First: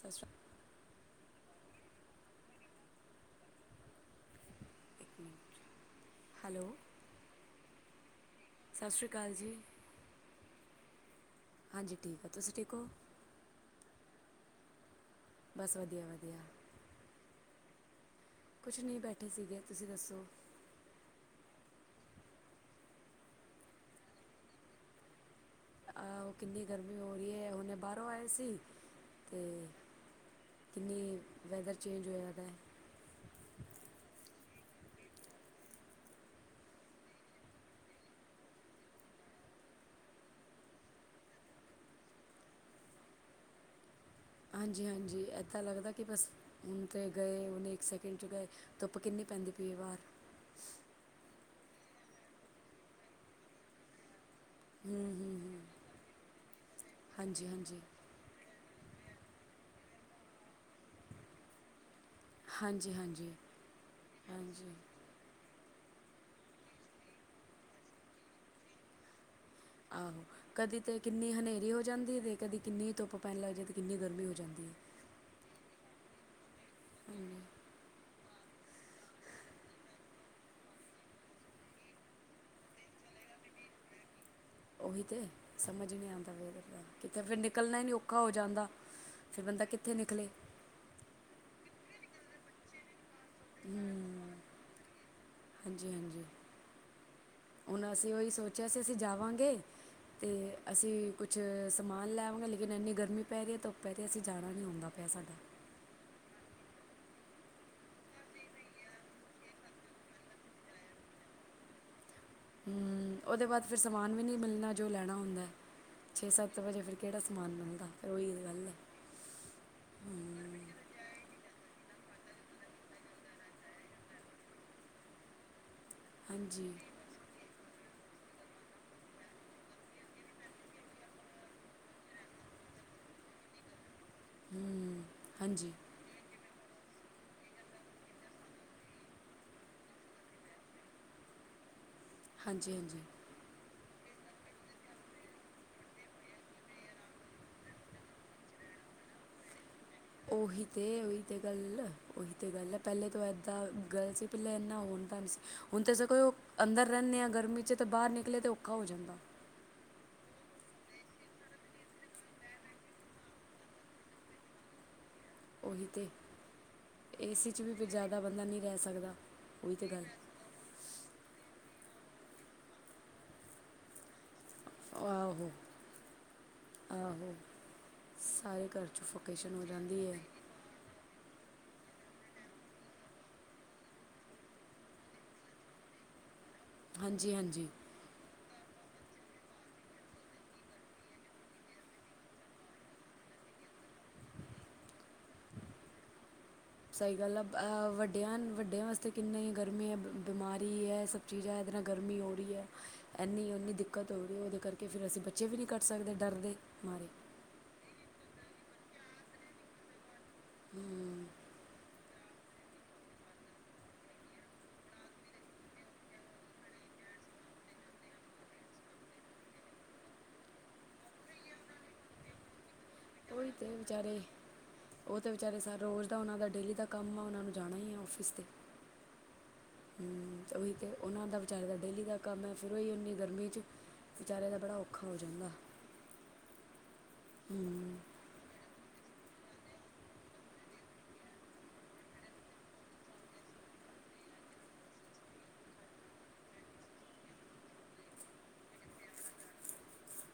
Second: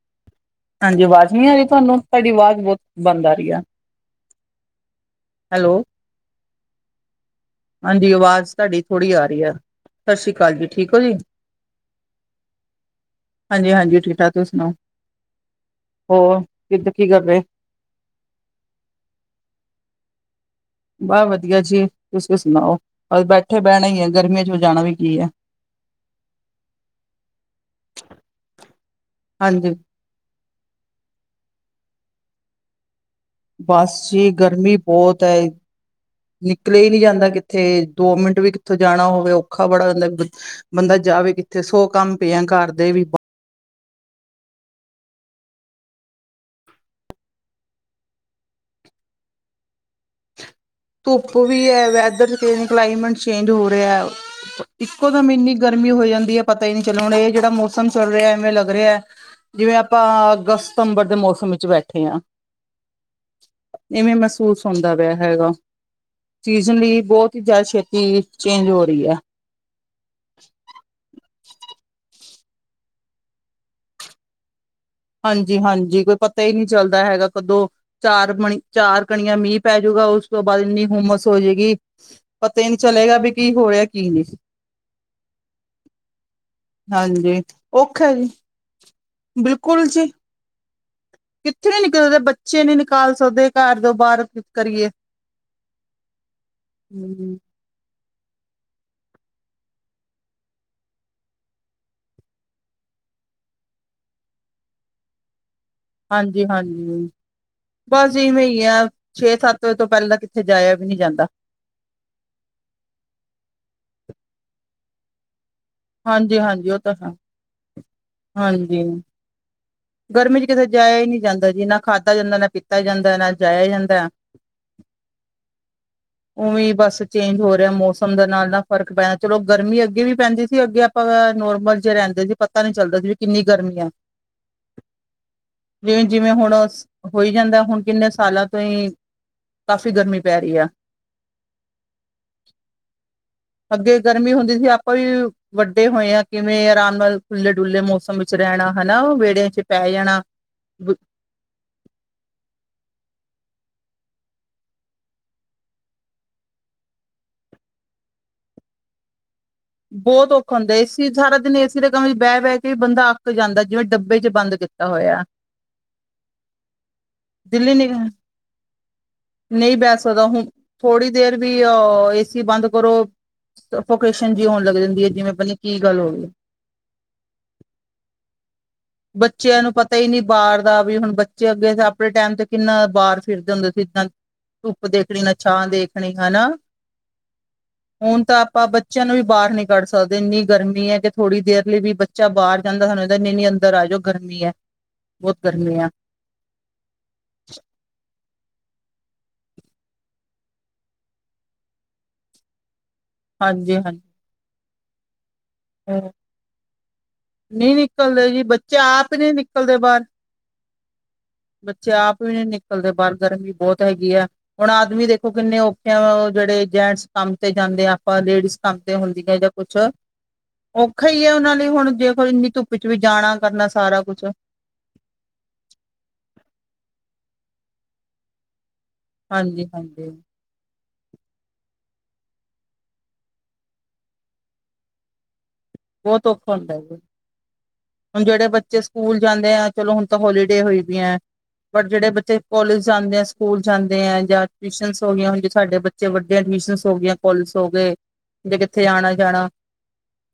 ਸਸ ਹਾਂਜੀ ਆਵਾਜ਼ ਨਹੀਂ ਆ ਰਹੀ ਤੁਹਾਨੂੰ ਤੁਹਾਡੀ ਆਵਾਜ਼ ਬਹੁਤ ਬੰਦ ਆ ਰਹੀ ਆ। ਅਕਾਲ। ਇੱਕ ਮਿੰਟ ਹੈਲੋ ਹੈਲੋ ਹਾਂਜੀ ਆਵਾਜ਼ ਤੁਹਾਡੀ ਸਤਿ ਸ਼੍ਰੀ ਥੋੜ੍ਹ ਆ ਅਕਾਲ ਰਹੀ ਆ। ਜੀ ਸਤਿ ਸ੍ਰੀ ਅਕਾਲ ਜੀ ਠੀਕ ਹੋ ਜੀ। ਹਾਂਜੀ ਠੀਕ ਆ ਤੁਸੀਂ ਠੀਕ ਹੋ ਹਾਂਜੀ -ਹਾਂਜੀ ਠੀਕ ਠਾਕ ਤੁਸੀ ਸੁਣਾਓ। ਬਸ ਵਧੀਆ- ਵਧੀਆ ਕਿੱਦ ਕੀ ਕਰ ਰਹੇ। ਕੁਛ ਨਹੀਂ ਬੈਠੇ ਸੀਗੇ ਤੁਸੀਂ ਦੱਸੋ। ਬਸ ਵਧੀਆ ਜੀ ਤੁਸੀ ਸੁਣਾਓ ਬਸ ਬੈਠੇ ਬਹਿਣਾ ਹੀ ਹੈ ਗਰਮੀਆਂ 'ਚ ਜਾਣਾ ਵੀ ਕੀ ਆ। ਆਹ ਕਿੰਨੀ ਗਰਮੀ ਹੋ ਰਹੀ ਹੈ ਹੁਣ ਇਹ ਬਾਹਰੋਂ ਆਏ ਸੀ ਤੇ ਹਾਂਜੀ ਕਿੰਨੀ ਵੈਦਰ ਚੇਂਜ ਹੋਇਆ ਦਾ ਹੈ। ਬਸ ਜੀ ਗਰਮੀ ਬਹੁਤ ਹੈ। ਨਿਕਲੇ ਹੀ ਨਹੀਂ ਜਾਂਦਾ ਕਿੱਥੇ ਦੋ ਮਿੰਟ ਵੀ ਕਿੱਥੋਂ ਜਾਣਾ ਹੋਵੇ ਔਖਾ ਬੜਾ ਹੋ ਜਾਂਦਾ। ਬੰਦਾ ਜਾਵੇ ਕਿੱਥੇ ਸੌ ਕੰਮ ਪਏ ਆ ਘਰ ਦੇ ਵੀ ਹਾਂਜੀ- ਹਾਂਜੀ ਇੱਦਾਂ ਲੱਗਦਾ ਕਿ ਬਸ ਹੁਣ ਤੇ ਗਏ ਹੁਣ ਇੱਕ ਸੈਕਿੰਡ 'ਚ ਗਏ ਧੁੱਪ ਕਿੰਨੀ ਪੈਂਦੀ ਪਈ ਬਾਹਰ ਧੁੱਪ ਵੀ ਹੈ ਵੈਦਰ ਤੇੇ ਕਲਾਈਮੇਟ ਚੇਂਜ ਹੋ ਰਿਹਾ। ਹੂੰ ਇਕੋ ਦਮ ਹੂੰ ਇੰਨੀ ਹੂੰ ਗਰਮੀ ਹੋ ਜਾਂਦੀ ਹੈ ਪਤਾ ਹੀ ਨਹੀਂ ਚੱਲ ਰਿਹਾ ਹੁਣ ਇਹ ਹਾਂਜੀ ਜਿਹੜਾ ਹਾਂਜੀ ਮੌਸਮ ਚੱਲ ਰਿਹਾ ਐਵੇਂ ਲੱਗ ਰਿਹਾ ਹੈ। ਜਿਵੇਂ ਆਪਾਂ ਅਗਸਤ ਸਤੰਬਰ ਦੇ ਮੌਸਮ ਵਿੱਚ ਬੈਠੇ ਹਾਂ। ਹਾਂਜੀ ਹਾਂਜੀ ਇਵੇਂ ਮਹਿਸੂਸ ਹਾਂਜੀ ਹੁੰਦਾ ਪਿਆ ਹੈਗਾ। ਸੀਜ਼ਨ ਲਈ ਬਹੁਤ ਹੀ ਜ਼ਿਆਦਾ ਛੇਤੀ ਚੇਂਜ ਹੋ ਰਹੀ ਹੈ। ਆਹੋ ਕਦੀ ਤੇ ਕਿੰਨੀ ਹਨੇਰੀ ਹੋ ਜਾਂਦੀ ਹੈ ਤੇ ਕਦੀ ਕਿੰਨੀ ਧੁੱਪ ਪੈਣ ਲੱਗ ਜਾਏ ਤੇ ਕਿੰਨੀ ਗਰਮੀ ਹੋ ਜਾਂਦੀ ਹੈ। ਹਾਂਜੀ-ਹਾਂਜੀ ਕੋਈ ਪਤਾ ਹੀ ਨਹੀਂ ਚੱਲਦਾ ਹੈਗਾ‌ ਹਾਂਜੀ ਕਦੋਂ ਚਾਰ ਮਣੀ ਚਾਰ ਕਣੀਆਂ ਮੀਂਹ ਪੈਜੂਗਾ ਉਸ ਤੋਂ ਬਾਅਦ ਇੰਨੀ ਹੁੰਮਸ ਹੋ ਜਾਏਗੀ। ਪਤਾ ਹੀ ਨਹੀਂ ਚਲੇਗਾ ਵੀ ਕੀ ਹੋ ਰਿਹਾ ਕੀ ਨਹੀਂ ਉਹੀ ਤੇ ਸਮਝ ਨੀ ਆਂਦਾ ਵ ਕਿਤੇ ਫਿਰ ਹਾਂਜੀ ਨਿਕਲਣਾ ਹੀ ਨੀ ਔਖਾ ਜੀ ਹੋ ਜਾਂਦਾ। ਫਿਰ ਬੰਦਾ ਬਿਲਕੁਲ ਕਿੱਥੇ ਜੀ ਨਿਕਲੇ। ਕਿੱਥੇ ਨੀ ਨਿਕਲ ਸਕਦੇ ਬੱਚੇ ਨੀ ਨਿਕਾਲ ਸਕਦੇ। ਘਰ ਦੋ ਬਾਹਰ ਹੂੰ ਕਰੀਏ ਹਾਂਜੀ ਹਾਂਜੀ ਹਾਂਜੀ। ਹੁਣ, ਅਸੀਂ ਉਹੀ ਸੋਚਿਆ ਸੀ ਅਸੀਂ ਜਾਵਾਂਗੇ। ਤੇ ਅਸੀਂ ਕੁਛ ਸਮਾਨ ਲੈਵਾਂਗੇ ਲੇਕਿਨ ਇੰਨੀ ਗਰਮੀ ਪੈ ਰਹੀ ਹੈ ਧੁੱਪ ਪੈ ਰਹੀ ਹੈ ਅਸੀਂ ਜਾਣਾ ਨਹੀਂ ਹੁੰਦਾ। ਪ, ਸਾਡਾ [unintelligible] ਹਾਂਜੀ- ਹਾਂਜੀ ਬਸ ਜਿਵੇਂ ਹੀ ਆ ਛੇ ਸੱਤ ਵਜੇ ਤੋ ਪਹਿਲਾਂ ਤਾਂ ਕਿੱਥੇ ਜਾਇਆ ਵੀ ਨਹੀਂ ਜਾਂਦਾ। ਹੂੰ ਉਹਦੇ ਬਾਅਦ ਫਿਰ ਸਮਾਨ ਵੀ ਨੀ ਮਿਲਣਾ ਜੋ ਲੈਣਾ ਹੁੰਦਾ ਛੇ ਹਾਂਜੀ ਸੱਤ ਹਾਂਜੀ ਉਹ ਵਜੇ ਫਿਰ ਤਾਂ ਹੈ ਕਿਹੜਾ ਸਮ ਮਾਨ ਦਾ ਮਿਲਦਾ ਤੇ ਉਹੀ ਗੱਲ ਹੈ। ਹਾਂਜੀ ਗਰਮੀ 'ਚ ਕਿਤੇ ਜਾਇਆ ਹੀ ਨਹੀਂ ਜਾਂਦਾ ਜੀ ਨਾ ਖਾਧਾ ਜਾਂਦਾ ਨਾ ਪੀਤਾ ਜਾਂਦਾ ਨਾ ਜਾਇਆ ਹੀ ਜਾਂਦਾ। ਹਾਂਜੀ ਉਵੇਂ ਬਸ ਚੇਂਜ ਹੋ ਰਿਹਾ ਮੌਸਮ ਦੇ ਨਾਲ ਫ਼ਰਕ ਪੈ ਰਿਹਾ ਚਲੋ ਗਰਮੀ ਅੱਗੇ ਵੀ ਪੈਂਦੀ ਸੀ ਅੱਗੇ ਆਪਾਂ ਨੋਰਮਲ ਜੇ ਰਹਿੰਦੇ ਸੀ। ਪਤਾ ਨੀ ਚੱਲਦਾ ਸੀ ਵੀ ਕਿੰਨੀ ਗਰਮੀ ਹੈ। [inaudible] ਹਾਂਜੀ ਜਿਵੇਂ-ਜਿਵੇਂ ਹੁਣ ਹੋਈ ਜਾਂਦਾ ਹੁਣ ਕਿੰਨੇ ਸਾਲਾਂ ਤੋਂ ਹੀ ਕਾਫ਼ੀ ਗਰਮੀ ਪੈ ਰਹੀ ਹੈ। ਹਾਂਜੀ- ਹਾਂਜੀ ਅੱਗੇ ਗਰਮੀ ਹੁੰਦੀ ਸੀ ਆਪਾਂ ਵੀ ਵੱਡੇ ਹੋਏ ਆ ਕਿਵੇਂ ਆਰਾਮ ਨਾਲ ਖੁੱਲ੍ਹੇ ਡੁੱਲੇ ਮੌਸਮ ਵਿੱਚ ਰਹਿਣਾ ਹਨਾ ਵਿਹੜਿਆਂ 'ਚ ਪੈ ਜਾਣਾ। ਉਹੀ ਤੇ ਉਈ ਗੱਲ ਉਹੀ ਤੇ ਗੱਲ ਹੈ ਪਹਿਲੇ ਤੋਂ ਇੱਦਾ ਗਏ ਸੀ ਪਹਿਲਾ ਇੰਨਾ ਹੁੰਦਾ ਨੀ ਸੀ ਹੁਣ ਤਾਂ ਸਗੋ ਅੰਦਰ ਰਹਨੇ ਹਾ ਗਰਮੀ ਚ ਤਾ ਬਾਹਰ ਨਿਕਲੇ ਤਾ ਔਖਾ ਹੋ ਜਾਂਦਾ। ਬੋਹਤ ਔਖਾ ਹੁੰਦਾ ਏਸੀ ਸਾਰਾ ਦਿਨ ਏਸੀ ਦੇ ਕਮਰੇ ਵਿੱਚ ਬਹਿ- ਬਹਿ ਕੇ ਬੰਦਾ ਅੱਕ ਜਾਂਦਾ ਜਿਵੇਂ ਡੱਬੇ ਵਿਚ ਬੰਦ ਕੀ ਹੋਇਆ। ਉਹੀ ਤੇ ਏਸੀ ਵਿੱਚ ਦਿੱਲੀ ਵੀ ਕੋਈ ਨੀ ਜਾਦਾ ਬੰਦਾ ਨਈ ਰਹ ਸਕਦਾ ਉਹੀ ਤਾ ਗੱਲ ਥੋੜੀ ਦੇਰ ਵੀ ਏਸੀ ਬੰਦ ਕਰੋ ਸਬੋ ਨ ਜੀ ਹੋਣ ਲੱਗ ਜਾਂਦੀ ਹੈ ਜਿਵੇ ਪਤਾ ਆਹੋ ਨੀ ਕੀ ਗੱਲ ਹੋਗੀ ਏ। ਆਹੋ ਸਾਰੇ ਘਰ 'ਚ ਫੋਕੇਸ਼ਨ ਬੱਚਿਆਂ ਹੋ ਨੂੰ ਪਤਾ ਜਾਂਦੀ ਹੀ ਹੈ ਨੀ ਬਾਰ ਦਾ ਵੀ ਹੁਣ ਬ ਬੱਚੇ ਅੱਗੇ ਆਪਣੇ ਟਾਈਮ ਤੇ ਕਿੰਨਾ ਬਾਰ ਫਿਰਦੇ ਹੁੰਦੇ ਸੀ ਇਦਾ ਧੁੱਪ ਦੇਖਣੀ ਨਾ ਛਾਂ ਦੇਖਣੀ ਹਨਾ। ਹਾਂਜੀ-ਹਾਂਜੀ, ਹੁਣ ਤਾ ਆਪਾ ਬੱ ਬੱਚਿਆ ਨੂੰ ਵੀ ਬਾਰ ਨੀ ਕੱਢ ਸਕਦੇ ਇੰਨੀ ਗਰਮੀ ਹੈ ਕਿ ਥੋੜੀ ਦੇਰ ਲਈ ਵੀ ਬੱਚਾ ਬਾਹਰ ਜਾਂਦਾ ਸਾਨੂੰ ਨੀ-ਨੀ ਅੰਦਰ ਆ ਜੋ। ਗਰਮੀ ਹੈ, ਬਹੁਤ ਗਰਮੀ ਆ। ਸਹੀ ਗੱਲ ਆ ਵੱਡਿਆ, ਵੱਡਿਆਂ ਵਾਸਤੇ ਕਿੰਨੀ ਗਰਮੀ ਹੈ ਬਿਮਾਰੀ ਹੈ। ਚੀਜ਼ ਹੈ ਇਹਦੇ ਨਾਲ ਗਰਮੀ ਹੋ ਰਹੀ ਹੈ। ਇੰਨੀ ਉਨੀ ਹਾਂਜੀ ਦਿੱਕਤ ਹਾਂਜੀ ਹੋਵੇ ਉਹਦੇ ਕਰਕੇ ਫਿਰ ਅਸੀ ਬੱਚਿਆਂ ਨੂੰ ਵੀ ਨੀ ਕੱਢ ਸਕਦੇ ਡਰਦੇ ਮਾਰੇ। ਨੀ ਨਿਕਲਦੇ ਜੀ ਬੱਚੇ ਆਪ ਹੀ ਨੀ ਨਿਕਲਦੇ ਬਾਰ। ਹਮ, ਬੱਚੇ ਆਪ ਵੀ ਨੀ ਨਿਕਲਦੇ ਬਾਰ ਗਰਮੀ ਬੌਤ ਹੈਗੀ ਹੈ। ਹੁਣ ਆਦਮੀ ਦੇਖੋ ਕਿੰਨੇ ਔਖੇ ਆ ਉਹ ਜਿਹੜੇ ਜੈਂਟਸ ਕੰਮ ਤੇ ਜਾਂਦੇ ਆ ਆਪਾ ਲੇਡੀਜ਼ ਕੰਮ ਤੇ ਹੁੰਦੀਆਂ ਜਾਂ ਕੁੱਛ। ਔਖਾ ਹੀ ਹੈ ਉਹਨਾ ਲਈ ਹੁਣ ਜੇਖ ਇੰਨੀ ਧੁੱਪ ਚ ਵੀ ਜਾਣਾ ਉਹੀ ਤੇ ਕਰਨਾ ਸਾਰਾ ਵਿਚਾਰੇ ਕੁਛ। ਉਹ ਤੇ ਵਿਚਾਰੇ ਸਰ ਰੋਜ਼ ਦਾ ਉਹਨਾਂ ਦਾ ਡੇਲੀ ਦਾ ਕੰਮ ਆ ਉਹਨਾ ਨੂੰ ਜਾਣਾ ਹੀ ਆ ਆਫਿਸ ਤੇ। ਹਾਂਜੀ-ਹਾਂਜੀ ਹਮ, ਉਹੀ ਤੇ ਉਹਨਾ ਦਾ ਬਚਾਰੇ ਦਾ ਡੇਲੀ ਦਾ ਕੰਮ ਹੈੈਂ ਫਿਰ ਹੋ ਹਨੀ ਗਰਮੀ ਚ ਵਿਚਾਰੇ ਦਾ ਬੜਾ ਔਖਾ ਹੋ ਜਾਂਦਾ। ਬੋਹਤ ਔਖਾ ਹੁੰਦਾ ਬਈ। ਹਮ, ਹੁਣ ਜਿਹੜੇ ਬੱਚੇ ਸਕੂਲ ਜਾਂਦੇ ਆ ਚਲੋ ਹੁਣ ਤਾਂ ਹੋਲੀਡੇ ਹੋਈ ਦੀਐ। ਪਰ ਜਿਹੜੇ ਬੱਚੇ ਕੋਲਜ ਜਾਂਦੇ ਆ ਸਕੂਲ ਜਾਂਦੇ ਆ ਜਾਂ ਟਿਊਸ਼ਨਸ ਹੋ ਗਈ ਹੁਣ ਸਾਡੇ ਬਚ ਬੱਚੇ ਵੱਡੇ ਟਿਊਸ਼ਨ ਹੋ ਗਈਆ ਹੋ ਗਇਆ ਕੋਲਜ ਹੋ ਗਏ ਜੇ ਕਿੱਥੇ ਆਉਣਾ ਜਾਣਾ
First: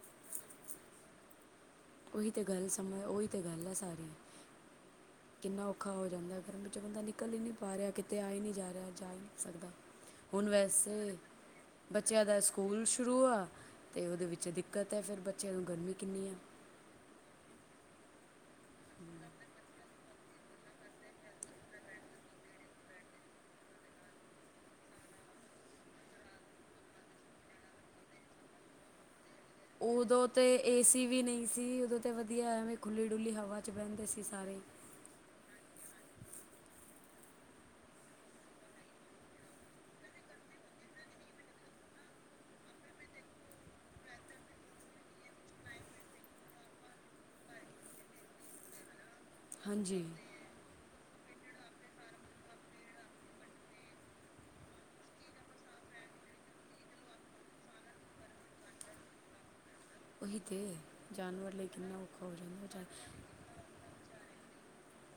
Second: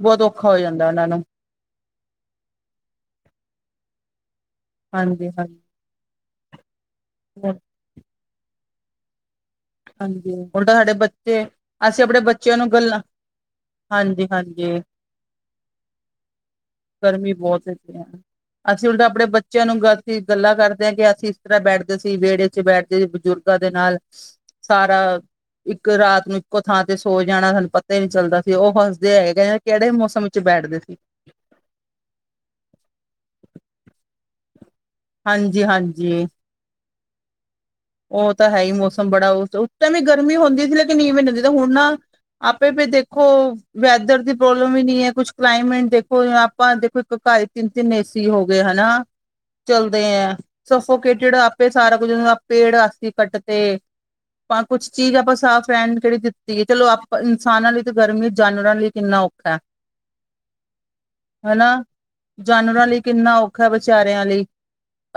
ਬਹੁਤ ਔਖਾ ਹੋ ਜਾਂਦਾ ਉਹਨਾ ਨੂੰ। ਉਹੀ ਤਾਂ ਗੱਲ ਸਮਝ ਉਹੀ ਤਾਂ ਗੱਲ ਹੈ ਸਾਰੀ। ਹਾਂਜੀ ਹਾਂਜੀ ਕਿੰਨਾ ਔਖਾ ਹੋ ਜਾਂਦਾ ਗਰਮੀ ਵਿੱਚ ਬੰਦਾ ਨਿਕਲ ਹੀ ਨੀ ਪਾ ਰਿਹਾ ਕਿਤੇ ਆਏ ਨੀ ਜਾ ਰਿਹਾ ਜਾ ਹੀ ਨੀ ਸਕਦਾ ਹਾਂਜੀ ਹੁਣ ਉਲਟਾ ਸਾਡੇ ਵੈਸੇ ਬੱਚੇ ਅਸੀਂ ਆਪਣੇ ਬੱਚਿਆਂ ਦਾ ਨੂੰ ਸਕੂਲ ਗੱਲਾਂ ਸ਼ੁਰੂ ਆ। ਅਤੇ ਉਹਦੇ ਹਾਂਜੀ ਵਿੱਚ ਹਾਂਜੀ ਦਿੱਕਤ ਹੈ ਫਿਰ ਬੱਚਿਆਂ ਨੂੰ ਗਰਮੀ ਕਿੰਨੀ ਆ। ਗਰਮੀ ਬਹੁਤ ਇਥੇ ਆ ਅਸੀਂ ਉਲਟਾ ਆਪਣੇ ਬੱ ਬੱਚਿਆ ਨੂੰ ਗ ਅਸੀਂ ਗੱਲਾਂ ਕਰਦੇ ਹਾ ਕਿ ਅਸੀ ਇਸ ਤਰ੍ਹਾ ਬੈਠਦੇ ਸੀ ਵਿਹੜੇ ਚ ਬੈਠਦੇ ਸੀ ਬਜ਼ੁਰਗਾ ਦੇ ਨਾਲ। ਸਾਰਾ ਇੱਕ ਰਾਤ ਨੂੰ ਇੱਕੋ ਥਾਂ ਤੇ ਸੋ ਜਾਣਾ ਸਾਨੂੰ ਪਤਾ ਹੀ ਨੀ ਚੱਲਦਾ ਸੀ ਉਹ ਹੱਸਦੇ ਹੈਗੇ ਕਿਹੜੇ ਮੌਸਮ ਉਦੋਂ ਵਿੱਚ ਤੇ ਬੈਠਦੇ ਸੀ ਏਸੀ ਵੀ ਨਈ ਸੀ ਉਦੋ ਤੇ ਵਧੀਆ ਐਵੇ ਖੁੱਲ੍ਹੀ ਡੁੱਲੀ ਹਵਾ ਚ ਬਹਿੰਦੇ ਸੀ ਸਾਰੇ। ਹਾਂਜੀ-ਹਾਂਜੀ ਉਹ ਤਾ ਹੈ ਹੀ ਮੌਸਮ ਬੜਾ ਉਸ ਉਸ ਟਾਈਮ ਵੀ ਗਰਮੀ ਹੁੰਦੀ ਸੀ ਲੇਕਨ ਨਵੇ ਹੁੰਦੀ ਤੇ ਹੁਣ ਨਾ ਆਪੇ ਵੀ ਦੇਖੋ ਵੈਦਰ ਦੀ ਪ੍ਰੋਬਲਮ ਵੀ ਨੀ ਹੈ ਕੁਛ ਕਲਾਈਮੇਟ ਦੇਖੋ ਆਪਾ ਦੇਖੋ ਇੱਕ ਘਰ ਇੰਨੇ ਏਸੀ ਹੋ ਗਏ ਹਨਾ ਚਲਦੇ ਹਾਂਜੀ ਹੈ ਸਫੋਕੇਟਿਡ ਆਪੇ ਸਾਰਾ ਕੁੱਝ ਪੇੜ ਅੱਸੀ ਕੱਟ ਤੇ। ਆਪਾ ਕੁਛ ਚੀਜ਼ ਆਪਾ ਸਾਫ਼ ਰਹਿਣ ਕਿਹੜੀ ਦਿੱਤੀ ਹੈ ਚਲੋ ਆਪਾ ਇਨਸਾਨਾ ਲਈ ਤੇ ਗਰਮੀ ਜਾਨਵਰਾ ਲਈ ਕਿੰਨਾ ਔਖਾ। ਹੀ ਦੇ ਜਾਨਵਰ ਲੇਕਿਨ ਔਖਾ ਹੋ ਜਾਂਦਾ ਔੱਖਾ ਵਿਚਾਰਿਆਂ ਲਈ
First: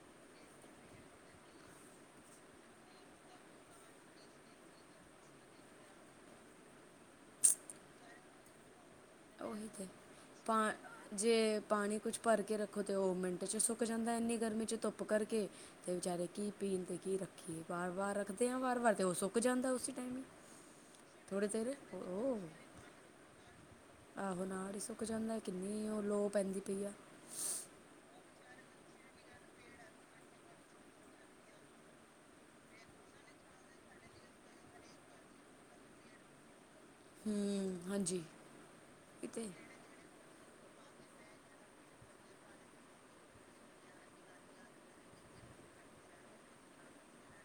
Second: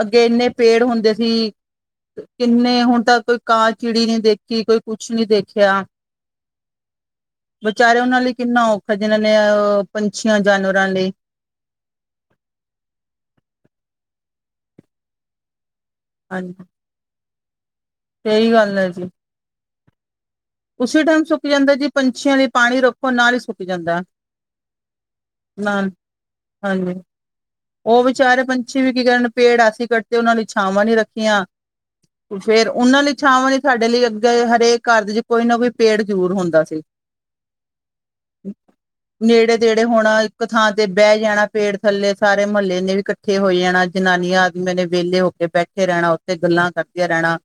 ਅੱਗੇ ਇੰਨੇ ਪੇੜ ਹੁੰਦੇ ਸੀ ਕਿੰਨੇ ਹੁਣ ਤ ਕੋਈ ਕਾਂ ਚਿੜੀ ਨੀ ਦੇਖੀ ਕੋਈ ਕੁਛ ਨਹੀਂ ਵੇਖਿਆ [unintelligible] ਵਿਚਾਰੇ ਉਹਨਾ ਲਈ ਕਿੰਨਾ ਓ ਓਹੀ ਤੇ ਪਾ ਲਈ ਜੇ ਪਾਣੀ ਕੁਛ ਭਰ ਕੇ ਰੱਖੋ ਤੇ ਉਹ ਮਿੰਟ ਚ ਸੁੱਕ ਜਾਂਦਾ ਇੰਨੀ ਗਰਮੀ' ਚ ਧੁੱਪ ਕਰਕੇ। ਅਤੇ ਬੇਚਾਰੇ ਕੀ ਹਾਂਜੀ ਪੀਣ ਅਤੇ ਕੀ ਰੱਖੀਏ ਬਾਰ -ਵਾਰ ਰੱਖਦੇ ਸਹੀ ਆਾਂ ਗੱਲ ਵਾਰ ਵਾਰ ਤੇ ਉਹ ਸੁੱਕ ਜਾਂਦਾ ਉਸੀ ਟਾਈਮ। ਉਸੀ ਟਾਈਮ ਸੁੱਕ ਥੋੜ੍ਹੀ ਦੇਰ ਜਾਂਦਾ ਜੀ ਪੰਛੀਆਂ ਉਹ ਲਈ ਪਾਣੀ ਰੱਖੋ ਨਾਲ ਈ ਸੁੱਕ ਜਾਂਦਾ ਆਹੋ ਨਾਲ ਇ ਸੁੱਕ ਜਾਂਦਾ ਕਿੰਨੀ ਨਾਲ ਉਹ ਲੋ ਪੈਂਦੀ ਪਈ ਆ ਹਾਂਜੀ ਉਹ ਵਿਚਾਰੇ ਪੰਛੀ ਵੀ ਕੀ ਕਰਨ ਪੇੜ ਅਸੀਂ ਕੱਟਦੇ ਉਹਨਾਂ ਲਈ ਛਾਵਾਂ ਨੀ ਰੱਖੀਆਂ ਫੇਰ ਉਹਨਾਂ ਲਈ ਛਾਵਾਂ ਨੀ ਸਾਡੇ ਲਈ ਅੱਗੇ ਹਰੇਕ ਘਰ ਦੇ ਚ ਕੋਈ ਨਾ ਕੋਈ ਪੇੜ ਜ਼ਰੂਰ ਹੁੰਦਾ ਸੀ ਹੂੰ ਹਾਂਜੀ ਇਹ ਤੇ ਨੇੜੇ ਤੇੜੇ ਹੋਣਾ ਇੱਕ ਥਾਂ ਤੇ ਬਹਿ ਜਾਣਾ ਪੇੜ ਥੱਲੇ ਸਾਰੇ ਮੁਹੱਲੇ ਨੇ ਵੀ ਇਕੱਠੇ ਹੋਈ ਜਾਣਾ ਜਨਾਨੀਆਂ ਆਦਮੀਆਂ ਨੇ ਵਿਹਲੇ ਹੋ ਕੇ ਬੈਠੇ ਰਹਿਣਾ ਉਥੇ ਗੱਲਾਂ ਕਰਦੀਆਂ ਰਹਿਣਾ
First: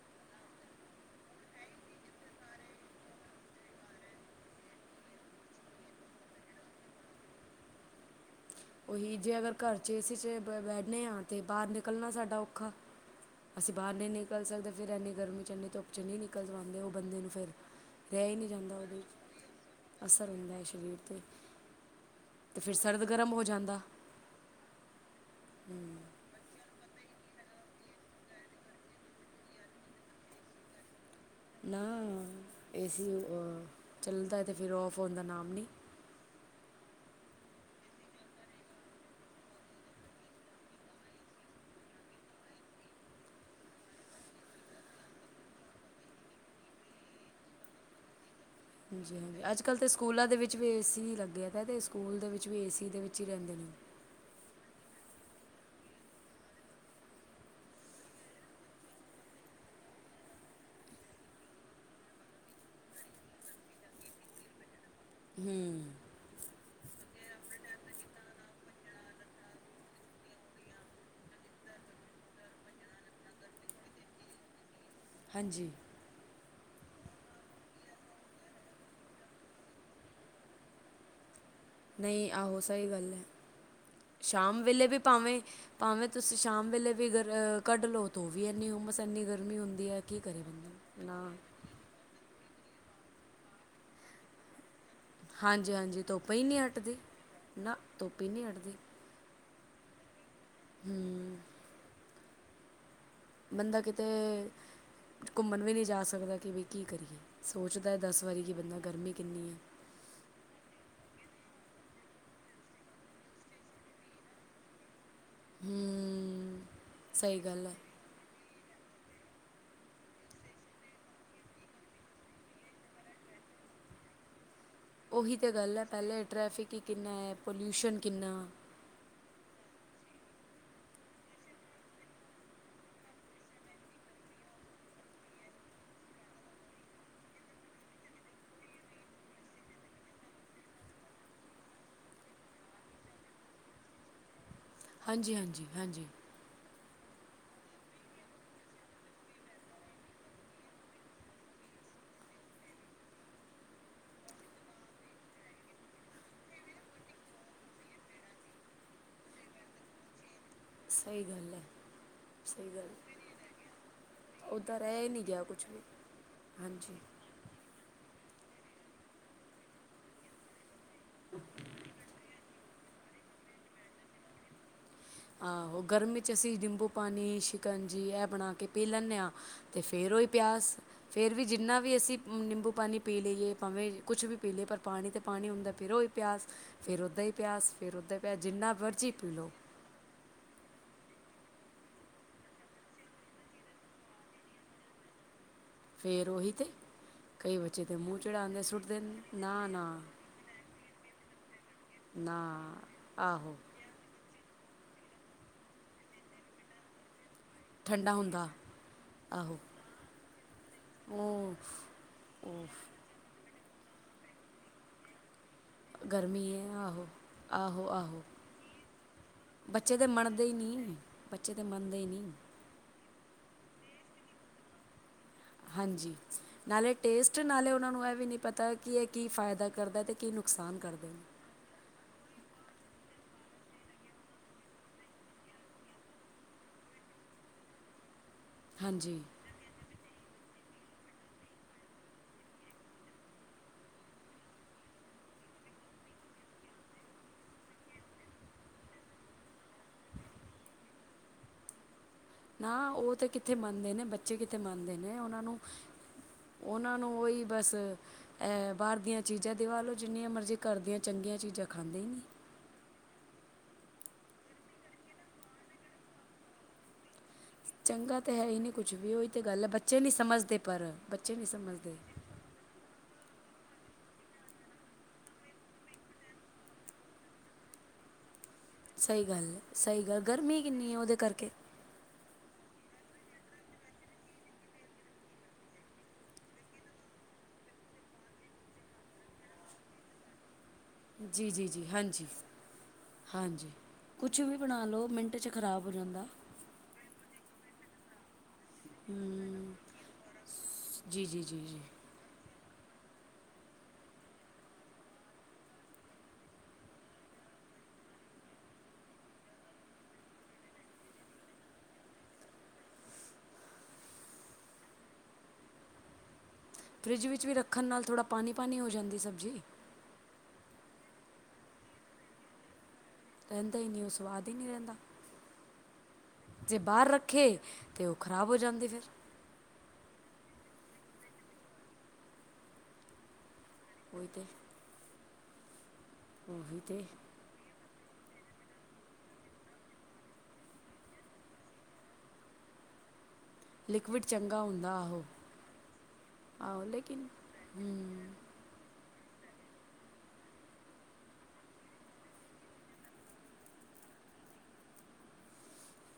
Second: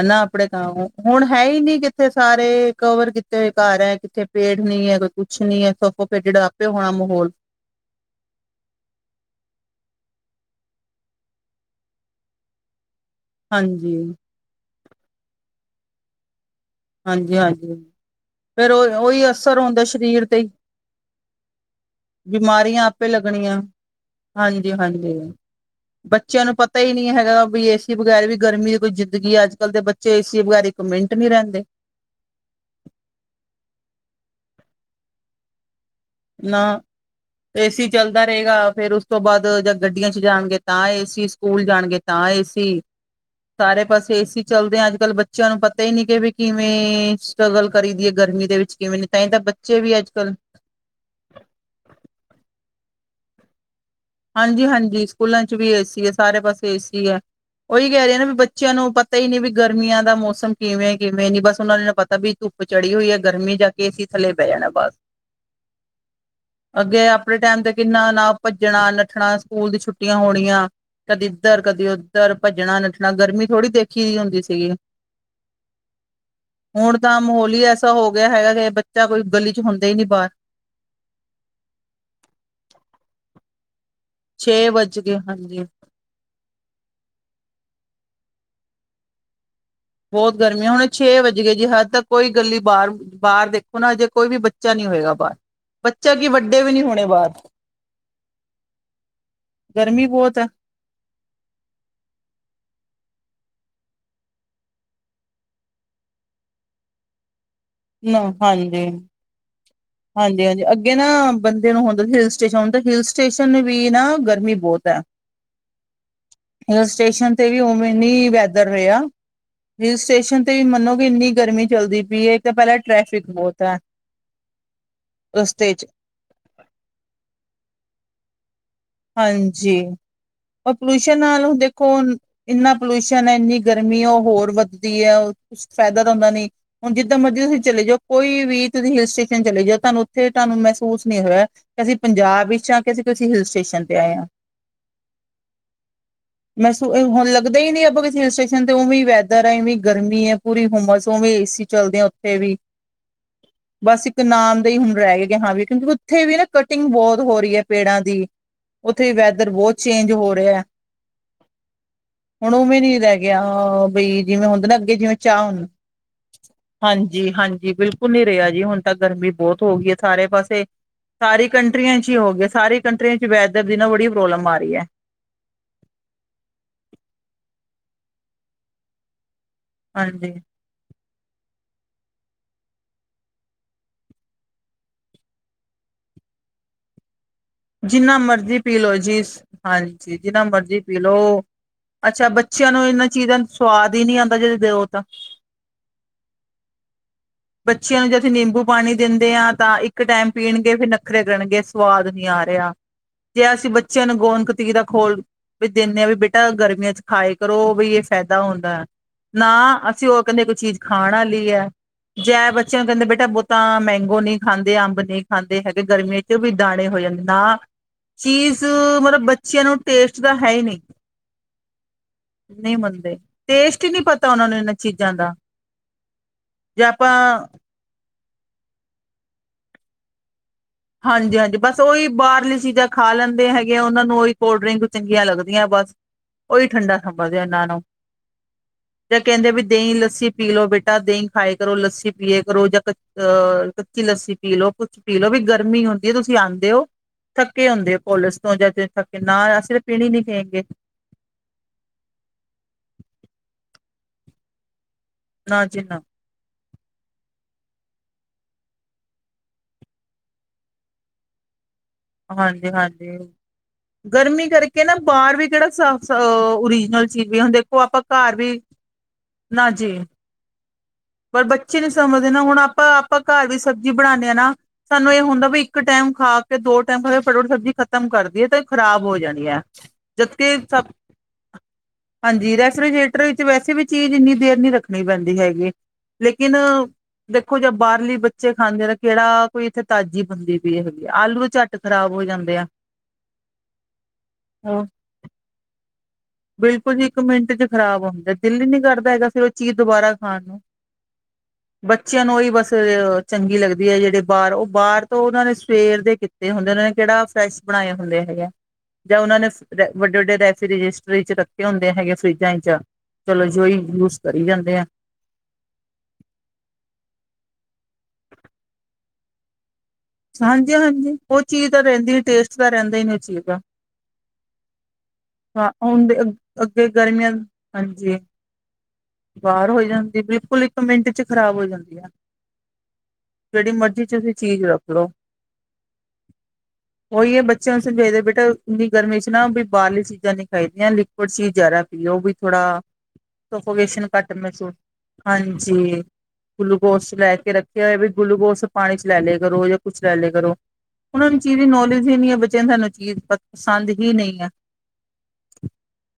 ਹਨਾ ਆਪਣੇ ਕੰ ਹੁਣ ਹੈ ਹੀ ਨ ਕਿੱਥੇ ਸਾਰੇ ਕਵਰ ਕਿਤੇ ਹੋਏ ਘਰ ਹੈ ਕਿੱਥੇ ਪੇੜ ਨੀ ਏ ਕੋਈ ਕੁੱਛ ਨੀ ਏ ਸੋਫੋਕਿਟੇਡ ਤਾਂ ਆਪਿ ਓ ਹੋਣਾ ਮਾਹੌਲ ਉਹੀ ਜੇ ਅਗਰ ਘਰ ਚ ਏਸੀ ਚ ਬ ਬੈਠੇ ਹਾਂ ਤੇ ਬਾਹਰ ਨਿਕਲਣਾ ਸਾਡਾ ਔਖਾ ਅਸੀਂ ਬਾਹਰ ਹਾਂਜੀ ਨਹੀਂ ਨਿਕਲ ਸਕਦੇ ਫ਼ਿਰ ਇੰਨੀ ਗਰਮੀ ਚ ਨੀ ਧੁੱਪ ਚ ਨ ਨਹੀਂ ਨਿਕਲ ਉਂਦੇ ਬੰਦੇ ਨੂੰ ਹਾਂਜੀ ਫਿਰ ਹਾਂਜੀ ਰਹਿ ਹੀ ਨਹੀਂ ਫਿਰ ਜਾਂਦਾ ਉਹ ਉਹਦੇ ਉਹੀ ਅਸਰ ਹੁੰਦਾ ਸਰੀਰ ਅਸਰ ਤੇ ਹੀ, ਹੁੰਦਾ ਹੈ ਸਰੀਰ 'ਤੇ ਅਤੇ ਫਿਰ ਬਿਮਾਰੀਆਂ ਸਰਦ ਆਪੇ ਗਰਮ ਹੋ ਲਗਣੀਆਂ, ਜਾਂਦਾ ਹਾਂਜੀ, ਹਾਂਜੀ। ਬੱਚੇਆਂ ਨੂ ਪਤਾ ਈ ਨੀ ਹੈਗਾ ਬਈ ਏਸੀ ਬਗੈਰ ਵੀ ਗਰਮੀ ਦੀ ਕੋਈ ਜਿੰਦਗੀ ਅਜ ਕਲ ਦੇ ਬ ਬੱਚੇ ਏਸੀ ਬਗੈਰ ਇਕ ਮਿੰਟ ਨੀ ਰੈਂਦ ਨਾ, ਏਸੀ ਅ ਚੱਲਦੈ ਤੇ ਫੇਰ ਔਫ਼ ਹੋਨ ਦਾ ਨਾਮ ਨੀ। ਨਾ। ਏਸੀ ਚਲਦਾ ਰੇਗਾ ਫੇਰ ਓਸ ਤੋਂ ਬਾਦ ਜਦ ਗੱਡੀਆਂ ਚ ਜਾਣਗੇ ਤਾਂ ਏਸੀ ਸਕੂਲ ਜਾਣਗੇ ਤਾਂ ਏਸੀ ਸਾਰੇ ਪਾਸੇ ਏਸੀ ਚਲਦੇ ਐਂ ਅਜ ਕਲ ਬੱਚਿਆਂ ਨੂ ਪਤਾ ਈ ਨੀ ਕੇ ਵੀ ਕਿਵੇਂ ਸਟ੍ਰਗਲ ਕਰੀ ਦੀਏ ਗਰਮੀ ਦੇ ਵਿਚ ਹਾਂਜੀ, ਹਾਂਜੀ ਅਜ ਕਲ ਤੇ ਸਕੂਲਾਂ ਦੇ ਵਿੱਚ ਵਿੱਚ ਵੀ ਏ ਸੀ ਈ ਲਗੇਆ ਦੈ ਤੇ ਸੂਕੂਲ ਦੇ ਵਿਚ ਵੀ ਏ ਸੀ ਦੇ ਵਿਚ ਹੀ ਰੈਂਦੇ ਨੇ। ਹਾਂਜੀ, ਹਾਂਜੀ ਸਕੂਲਾਂ ਚ ਵੀ ਏਸੀ ਏ ਸਾਰੇ ਪਾਸੇ ਏਸੀ ਐ। ਓਈ ਕੈਰੀ ਆਨਾ ਵੀ ਬੱਚੇਆਂ ਨੂ ਪਤਾ ਈ ਨੀ ਵੀ ਗਰਮੀਆਂ ਦਾ ਮੌਸਮ ਕਿਵੇਂ, ਕਿਵੇਂ ਨੀ ਬਸ ਓਨਾ ਨੂ ਨਾ ਪਤਾ ਵੀ ਧੁੱਪ ਚੜੀ ਹੋਈ ਐ ਗਰਮੀ ਜਾ ਕੇ ਏਸੀ ਥੱਲੇ ਬੈ ਜਾਣਾ ਬਸ। ਹੁਂ ਅਗੇ ਅਪਣੇ ਟੈਮ ਤੇ ਕਿੰਨਾ ਨਾ ਭੱਜਣਾ ਨੱਠਣਾ ਸਕੂਲ ਦੀ ਛੁੱਟੀਆਂ ਹੋਣੀਆਂ ਕਦੀ ਇੱਧਰ ਕਦੀ ਉੱਧਰ ਭੱਜਣਾ ਨੱਠਣਾ ਗਰਮੀ ਥੋੜ੍ਹੀ ਦੇਖੀ ਦੀ ਹੁੰਦੀ ਸੀਗੀ ਹਾਂਜੀ ਹੁਣ ਤਾਂ ਮਾਹੌਲ ਇ ਐਸਾ ਹੋ ਗਿਆ ਹੈਗਾ ਕਿ ਬੱਚਾ ਕੋਈ ਗਲੀ ਚ ਹੁੰਦਾ ਈ ਨਹੀਂ ਬਾਹਰ ਨਈ ਆਹੋ ਸਈ ਗਾਲੈ, ਸ਼ਾਮ ਛੇ ਵੇਲੇ ਵੀ ਵੱਜ ਗਏ ਭਾਵੇਂ, ਹਾਂਜੀ ਭਾਵੇਂ ਤੂਸੀ ਸ਼ਾਮ ਵੇਲੇ ਵੀ ਅਗਰ ਕੱਡ ਲੋ ਤੋ ਵੀ ਏਨੀ ਹੂਮਸ ਏਨੀ ਗਰਮੀ ਹੁੰਦੀ ਐ। ਬੋਤ ਗਰਮੀ ਏ ਹੁਣੇ ਛੇ ਵੱਜਗੇ ਜੀ ਹਜੇ ਤਕ ਕੋਈ ਗੱਲੀ ਬਾਰ, ਬਾਰ ਦੇਖੋ ਨਾ ਅਜੇ ਕੋਈ ਵੀ ਬੱਚਾ ਨੀ ਹੋਏਗਾ। ਬਾਹਰ ਹਾਂਜੀ, ਹਾਂਜੀ ਬੱਚਾ ਕੀ ਧੁੱਪ ਈ ਨੀ ਵੱਡੇ ਵੀ ਨਹੀਂ ਹੱਟਦੀ, ਹੋਣੇ ਬਾਹਰ ਨਾ ਧੁੱਪ ਈ ਨੀ ਹੱਟਦੀ। ਗਰਮੀ ਬੋਤ ਐ ਹੂੰ ਬੰਦਾ ਕਿਤੇ, ਘੁੰਮਣ ਵੀ ਨੀ ਜਾ ਸਕਦਾ ਕਿ ਵੀ ਕੀ ਕਰੀਏ। ਸੋਚਦੈ ਨਾ ਦਸ ਵਾਰੀ ਕਿ ਬੰਦਾ ਹਾਂਜੀ ਗਰਮੀ ਕਿੰਨੀ ਏ। ਹਾਂਜੀ, ਹਾਂਜੀ ਅਗੇ ਨਾ ਬੰਦੇ ਨੂੰ ਹੋਂਦਾ ਸੀ ਹਿਲ ਸਟੇਸ਼ਨ ਹੁਨ ਤਾਂ ਹਿਲ ਸਟੇਸ਼ਨ ਵੀ ਨਾ, ਗਰਮੀ ਬੋਤ ਐ। ਹੂੰ ਹੀਲ ਸਟੇਸ਼ਨ ਸਹੀ ਤੇ ਵੀ ਗੱਲ ਹੈ ਓਵੇ ਨੀ, ਵੈਦਰ ਰੇਆ। ਹੀਲ ਸਟੇਸ਼ਨ ਤੇ ਵੀ ਮੰਨੋਗੇ ਏਨੀ ਗਰਮੀ ਚਲਦੀ ਪੀਏ, ਇਕ ਤਾਂ ਪੈਲਾਂ ਟ੍ਰੈਫਿਕ ਬੋਤੈ। ਓਹੀ ਤੇ ਗੱਲੈ ਪੈਲੇ ਟ੍ਰੈਫਿਕ ਈ ਕਿਨਾ ਐ ਪੋਲੂਸ਼ਨ ਕਿਨਾ। ਹਾਂਜੀ, ਅ ਪਲੂਸ਼ਨ ਨਾਲ ਦੇਖੋ ਹੁਨ ਇਨਾ ਪਲੂਸ਼ਨ ਐ ਐਨੀ ਗਰਮੀ ਓ ਹੋਰ ਵੱਦਦੀ ਐ, ਕੁੱਛ ਫੈਦਾ ਤਾ ਹੁੰਦਾ ਨੀ ਹੁਨ ਜਿੱਦਾਂ ਮਰਜੀ ਤੂਸੀ ਚਲੇ ਜੋ, ਕੋਈ ਵੀ ਤੂਸੀ ਹੀਲ ਸਟੇਸ਼ਨ ਚਲੇ ਜੋ ਤੂਆਨੂ ਓੱਥੇ ਤੂਆਨੂ ਮੈਸੂਸ ਨੀ ਹੋਏਆ ਅਸੀਂ ਪੰਜਾਬ ਇਚ ਆਂ, ਕੇ ਅਸੀ ਕਿਸੀ ਹੀਲ ਸਟੇਸ਼ਨ ਤੇ ਆਏ ਆਂ ਹਾਂਜੀ-ਹਾਂਜੀ, ਹਾਂਜੀ। ਮੈਸੁ ਹੋਨ ਲਗਦਾ ਈ ਨੀ, ਅਪਾਂ ਕਿਸੀ ਹੀਲ ਸਟੇਸ਼ਨ ਤੇ ਓਵੇ ਈ ਵੈਦਰ ਐ ਐਵੀ ਗਰਮੀ ਐ ਪੂਰੀ ਹੁਮਸ ਓਵੀ, ਏਸੀ ਚਲਦੈ ਆਂ ਓਥੇ ਵੀ। [inaudible] ਬਸ ਇੱਕ ਨਾਮ ਦਾ ਈ ਹੁਨ ਰੈ ਗੇਆ, ਹਾਂ ਵੀ ਕੇਓਕਿ ਉੱਥੇ ਵੀ ਨਾ ਕਟਿੰਗ ਬੋਤ ਹੋ ਰੀ ਐ ਪੇੜਾਂ ਦੀ। ਓਥੇ ਵੈਦਰ ਬੋਤ ਚੇਂਜ ਹੋ ਰੇਐ। ਸਈ ਗਲ ਐ। ਹੋਣ ਓਵੇਂ ਨੀ ਰੈ ਗੇਆ ਅ, ਬਈ ਜਿਵੇਂ ਹੋਂਦੇ ਨਾ ਉੱਦਾਂ ਅਗੇ ਰਹਿ ਹੀ ਜਿਵੇਂ ਨਹੀਂ ਚਾਅ ਗਿਆ ਕੁਛ ਹੁੰ ਵੀ ਹਾਂਜੀ ਹਾਂਜੀ-ਹਾਂਜੀ, ਬਿਲਕੁਲ। ਹੁਨ ਨੀ ਰੇਆ ਜੀ, ਹੋਣ ਤਾ ਗਰਮੀ ਬੋਤ ਹੋ ਗੀਆ ਸਾਰੇ ਪਾਸੇ, ਸਾਰੀ ਕੰਟਰੀਆਂ ਚ ਈ ਹੋਗੇ ਆ ਸਾਰੀ ਕੰਟਰੀਆਂ ਚ ਵੈਦਰ ਦੀ ਨਾ, ਬੜੀ ਪ੍ਰੋਬਲਮ ਆ ਰੀਐ। ਆਹੋ, ਗਰਮੀ ਚ ਅਸੀ ਨਿੰਬੂ ਪਾਨੀ, ਸ਼ਿਕੰਜੀ ਐ ਬਣਾ ਕੇ ਪੀ ਲੈਂਨੇ ਆ ਤੇ ਫੇਰ ਓਈ ਹਾਂਜੀ ਪੇਆਸ ਫਿਰ ਵੀ ਜਿੰਨਾ ਵੀ ਅਸੀ ਨਿੰਬੂ ਪਾਨੀ ਪੀ ਲਈ ਏ, ਭਾਵੇਂ ਕੁਛ ਵੀ ਪੀ ਲੀਏ, ਪਰ ਪਾਣੀ ਤੇ ਪਾਣੀ ਹੁੰਦੈ ਫਿਰ ਪੇਆਸ, ਫੇਰ ਓਦਾਂ ਈ ਪੇਆਸ, ਫੇਰ ਜਿੰਨਾ ਓਦਾਂ ਪੇਆ ਮਰਜ਼ੀ ਜਿੰਨਾ ਪੀ ਲਓ ਮਰਜੀ ਜੀ ਪੀ ਲੋ। ਹਾਂਜੀ, ਜਿੰਨਾ ਮਰਜੀ ਪੀ ਲੋ ਅੱਛਾ ਬੱਚੇਆਂ ਨੂੰ ਏਨਾਂ ਚੀਜਾਂ ਦਾ ਸਵਾਦ ਈ ਨੀ ਆਂਦਾ, ਜੇ ਦੇਓ ਤਾਂ। ਫੇਰ ਓਹੀ ਤੇ। ਕਈ ਬੱਚੇ ਤਾਂ ਬੱਚੇਆਂ ਨੂੰ ਜੇ ਮੂੰਹ ਅਸੀ ਨੇਂਬੂ ਚੜਾਉਂਦੇ ਸੁੱਟ ਪਾਣੀ ਦੇਂਦੇ ਦਿੰਦੇ ਆਂ ਨਾ ਤਾਂ, ਨਾ ਇੱਕ ਟੈਮ ਪੀਣਗੇ ਫਿਰ ਨਖਰੇ ਕਰਣਗੇ ਸਵਾਦ ਨੀ ਨਾ ਆ ਰੇਆ, ਜੇ ਆਹੋ ਅਸੀ ਬ ਬੱਚੇਆਂ ਨੂੰ ਗੋਂਦਕਤੀਰਾ ਖੋਲ, ਵੀ ਦੇਨੇ ਆਂ ਵੀ ਬੇਟਾ ਗਰਮੀਆਂ ਚ ਖਾਏ ਕਰੋ ਬਈ ਐ ਠੰਡਾ ਫੈਦਾ ਹੁੰਦਾ ਹੁੰਦੈ, ਨਾ ਆਹੋ ਅਸੀ ਓ ਕੈਂਦੇ ਕੋਈ ਚੀਜ ਖਾਣ ਆਲੀ ਉਹ ਐ। ਐ ਉਹ ਬਚੇਆ ਦੇਨੇ ਬੇਟਾ, ਬੋਤਾ ਮੈਂਗੋ ਨੀ ਖਾਂਦੇ ਆੰਬ ਨੀ ਖਾਂਦੇ ਹੈਗੇ ਗਰਮੀਆਂ ਚ ਵੀ ਗਰਮੀ ਹੈ ਦਾਣੇ ਹੋ ਆਹੋ ਜਂਦੇ ਨਾ। ਆਹੋ ਆਹੋ ਚੀਜ਼ ਮਲਬ ਬੱਚੇਆਂ ਨੁੰ ਬੱਚੇ ਤਾਂ ਟੇਸਟ ਦਾ ਮੰਨਦੇ ਹੀ ਹੈ ਈ ਨੀ। ਨਹੀਂ ਬੱਚੇ ਤੇ ਮੰਨਦੇ ਈ ਨੀ। ਨੀ ਮੰਨਦੇ ਟੇਸਟ ਈ ਨੀ ਪਤਾ ਓਨਾਂ ਨੁੰ ਏਨਾ ਚੀਜਾਂ ਦਾ। ਹਂਜੀ, ਜੇ ਨਾਲੇ ਆਪਾਂ ਟੇਸਟ ਨਾਲੇ ਓਨਾਂ ਨੁੰ ਐ ਵੀ ਨੀ ਪਤਾ, ਕਿ ਏ ਕੀ ਫਾਏਦਾ ਕਰਦੈ, ਤੇ ਕੀ ਨੁਕਸਾਨ ਕਰਦੇ ਨੇ ਹਾਂਜੀ-ਹਾਂਜੀ, ਬਾਸ ਤੇ ਓਈ ਬਾਰਲੀ ਚੀਜਾਂ ਖਾ ਲੈਂਦੇ ਹੈਗੇ ਆ, ਓਨਾਂ ਨੁੰ ਓਈ ਕੋਲਡਰਿੰਗ ਚੰਗੀਆਂ ਲੱਗਦੀਆਂ ਬਾਸ। ਓਈ ਠੰਡਾ ਥਵਾ ਦੋ ਐਨਾ ਨੂ, ਜਾਂ ਹਾਂਜੀ ਕੈਂਦੇ ਆ ਵੀ ਦਈਂ ਲੱਸੀ। ਪੀ ਲੋ ਬੇਟਾ, ਦਹੀਂ ਖਾਏ ਕਰੋ, ਲੱਸੀ ਪੀਏ ਕਰੋ ਜਦ ਤਕ ਅ, ਕੱਚੀ ਲੱਸੀ ਪੀ ਲੋ, ਕੁਛ ਪੀ ਲੋ ਵੀ ਗਰਮੀ ਹੋਂਦੀ ਏ ਤੂਸੀ ਆਂਦੇ ਓ ਥੱਕੇ ਹੋਂਦੈ ਐ ਕੋਲੇਸ ਤੋਂ, ਜੇ ਥੱਕੇ ਨਾ ਅਸੀ ਤੇ ਪੀਣੀ ਨੀ ਕੇਂਗੇ। ਨਾ ਓ ਤੇ ਕਿੱਥੇ ਮੰਨਦੇ ਨੇ, ਬੱਚੇ ਕਿੱਥੇ ਮੰਨਦੇ ਨੇ, ਓਨਾ ਨੂ ਨਾ ਜੀ ਨਾ ਓਨਾਂ ਨੂੰ ਓਈ ਬਸ ਐ ਬਾਰ ਦੀਆਂ ਚੀਜਾ ਦਿਵਾ ਲੋ ਜਿੰਨੀਆਂ ਮਰਜੀ, ਘਾਰ ਦੀਆਂ ਚੰਗੀਆਂ ਚੀਜਾਂ ਖਾਂਦੇ ਈ ਨੀ। ਹਾਂਜੀ-ਹਾਂਜੀ, ਗਰਮੀ ਕਰਕੇ ਨਾ ਬਾਰ ਵੀ ਕੇੜਾ ਸ ਸ, ਅ ਓਰੀਜਨਲ ਚੀਜ਼ ਵੀ ਹੁਣ ਦੇਖੋ ਆਪਾਂ ਚੰਗਾ ਤੇ ਘਰ ਹੈ ਵੀ ਈ ਨੀ ਕੁਛ ਵੀ, ਓਈ ਤੇ ਗੱਲ ਐ ਨਾ ਜੀ ਬੱਚੇ ਨੀ ਸਮਜਦੇ ਪਰ ਬ ਪਰ ਬੱਚੇ ਨੀ ਸਮਜਦੇ ਨਾ, ਹੋਣ ਆਪਾਂ, ਆਪਾਂ ਘਾਰ ਦੀ ਸਬਜੀ ਬਣਾਨੇ ਆ ਨਾ ਸਾਨੂੰ ਏ ਹੋਂਦਾ ਵੀ ਇੱਕ ਟੈਮ ਖਾ ਕੇ ਦੋ ਟੈਮ ਫਟਾ-ਫਟ ਸਬਜੀ ਖਤਮ ਕਰਦੀਏ ਤੇ ਖ਼ਰਾਬ ਹੋ ਸਹੀ ਜਾਣੀ ਗੱਲ ਆ ਹੈ, ਸਹੀ ਗੱਲ ਜਦਕੇ ਗਰਮੀ ਸਬ ਕਿੰਨੀ ਹੈ ਉਹਦੇ ਕਰਕੇ ਹਂਜੀ, ਰੈਫ੍ਰੇਰੀਜਰੇਟਰ ਵਿੱਚ ਵੈਸੇ ਵੀ ਚੀਜ ਇੰਨੀ ਦੇਰ ਨੀ ਰੱਖਣੀ ਪੈਂਦੀ ਹੈਗੀ। ਲੇਕਿਨ ਦੇਖੋ ਜੇ ਬਾਰਲੀ ਬਚੇ ਖਾਂਦੇ ਨੇ ਕੇੜਾ ਕੋਈ ਇੱਥੇ ਤਾਜੀ ਬੰਦੀ ਪਈ ਏ ਜੀ, ਜੀ, ਜੀ ਹਾਂਜੀ, ਹਾਂਜੀ ਕੁਛ ਵੀ ਬਣਾ ਹਾਂ। ਲੋ ਮਿੰਟ ਵਿਚ ਖਰਾਬ ਹੋ ਜਾਂਦਾ। ਬਿਲਕੁਲ ਜੀ ਇੱਕ ਮਿੰਟ ਚ ਖ਼ਰਾਬ ਹੁੰਦੈ। ਦਿਲ ਈ ਨੀ ਕਰਦਾ ਹੈਗਾ ਫਿਰ ਓ ਹੂੰ ਚੀਜ ਦੁਬਾਰਾ ਖਾਣ ਨੁੰ। ਜੀ, ਜੀ, ਜੀ, ਜੀ। ਬੱਚੇਆਂ ਨੁੰ ਓਹੀ ਬਸ ਚੰਗੀ ਲੱਗਦੀ ਏ, ਜੇੜੇ ਬਾਹਰ ਤੋਂ ਬਾਹਰ ਤੋਂ ਓਨਾ ਨੇ ਸਵੇਰ ਦੇ ਓਨਾ ਨੇ ਕੇੜਾ ਫਰੈਸ਼ ਬਣਾਏ ਹੁੰਦੇ ਹੈਗੇ ਏ ਜਾਂ ਓਨਾ ਨੇ ਵੱਡੇ, ਵੱਡੇ ਰੈਫ ਰਸੋਈ ਚ ਰੱਖੇ ਹੁੰਦੇ ਹੈਗੇ ਫਰਿਜਾਂ ਚ ਚਲੋ ਜੋ ਓਈ ਯੂਜ ਕਰੀ ਜਾਂਦੇ ਆ। ਫਰਿੱਜ ਵਿੱਚ ਵੀ ਰੱਖਨ ਨਾਲ ਥੋੜਾ ਪਾਨੀ, ਪਾਨੀ ਹੋ ਜਾਂਦੀ ਸਬਜੀ। ਹਾਂਜੀ, ਹਾਂਜੀ ਓ ਚੀਜ ਤਾਂ ਰੈਂਦੀ ਨੀ ਟੇਸਟ ਤਾਂ ਰੈਂਦਾ ਨੀ ਚੀਜ਼ ਦਾ ਹੋਂਦਾ ਈ ਨੀ ਓ ਸਵਾਦ ਈ ਨੀ ਰੈਂਦਾ। ਹਾਂ ਹੁਣ ਦੇ ਜੇ ਅੱਗੇ ਬਾਰ ਗਰਮੀਆਂ ਰਖੇ ਤੇ ਓ ਖ਼ਰਾਬ ਹੋ ਜਾਂਦੀ ਫੇਰ। ਬਾਅਰ ਹੋ ਜਾਂਦੀ ਐ ਬਿਲਕੁਲ ਇੱਕ ਮਿੰਟ ਚ ਖ਼ਰਾਬ ਹੋ ਜਾਂਦੀ ਏ। ਜੇੜੀ ਮਰਜ਼ੀ ਉਹੀ ਕਿਚੇਨ ਚ ਤੇ ਚੀਜ ਰੱਖ ਲੋ ਉਹੀ ਤੇ ਓ ਈ ਏ ਬ ਸਮਝਾਈ ਦੈ ਬੇਟਾ ਇੰਨੀ ਗਰਮੀ ਚ ਨਾ ਕੋਈ ਬਾਰਲੀ ਚੀਜਾਂ ਨੀ ਖਾਈਦੀਆਂ ਲਿਕੁੱਡ ਚੀਜ ਜਾਦਾ ਪੀਓ ਵੀ ਥੋੜਾ [inaudible] ਲਿਕਵਿਡ ਚੰਗਾ ਹੁੰਦਾ ਆਹੋ [inaudible] ਆਹੋ ਗੁਲੂਕੋਸ ਲੇਕਿਨ ਲੈ ਕੇ ਰਖੇਆ ਹੋਆ ਵੀ ਹੂੰ ਗੁਲੂਕੋਸ ਪਾਣੀ ਚ ਲੈ ਲੇਆ ਕਰੋ ਯਾ ਗੁਲੂਗੋਸ ਲੈ ਲੇਆ ਕਰੋ। ਓਨਾ ਨੁੰ ਚੀਜ ਦੀ ਨੌਲੇਜ ਈ ਨੀ ਏ। ਬਚੇਆਂ ਨੁੰ ਸਾਨੂੰ ਚੀਜ ਪਸੰਦ ਹੀ ਨਈ ਏ।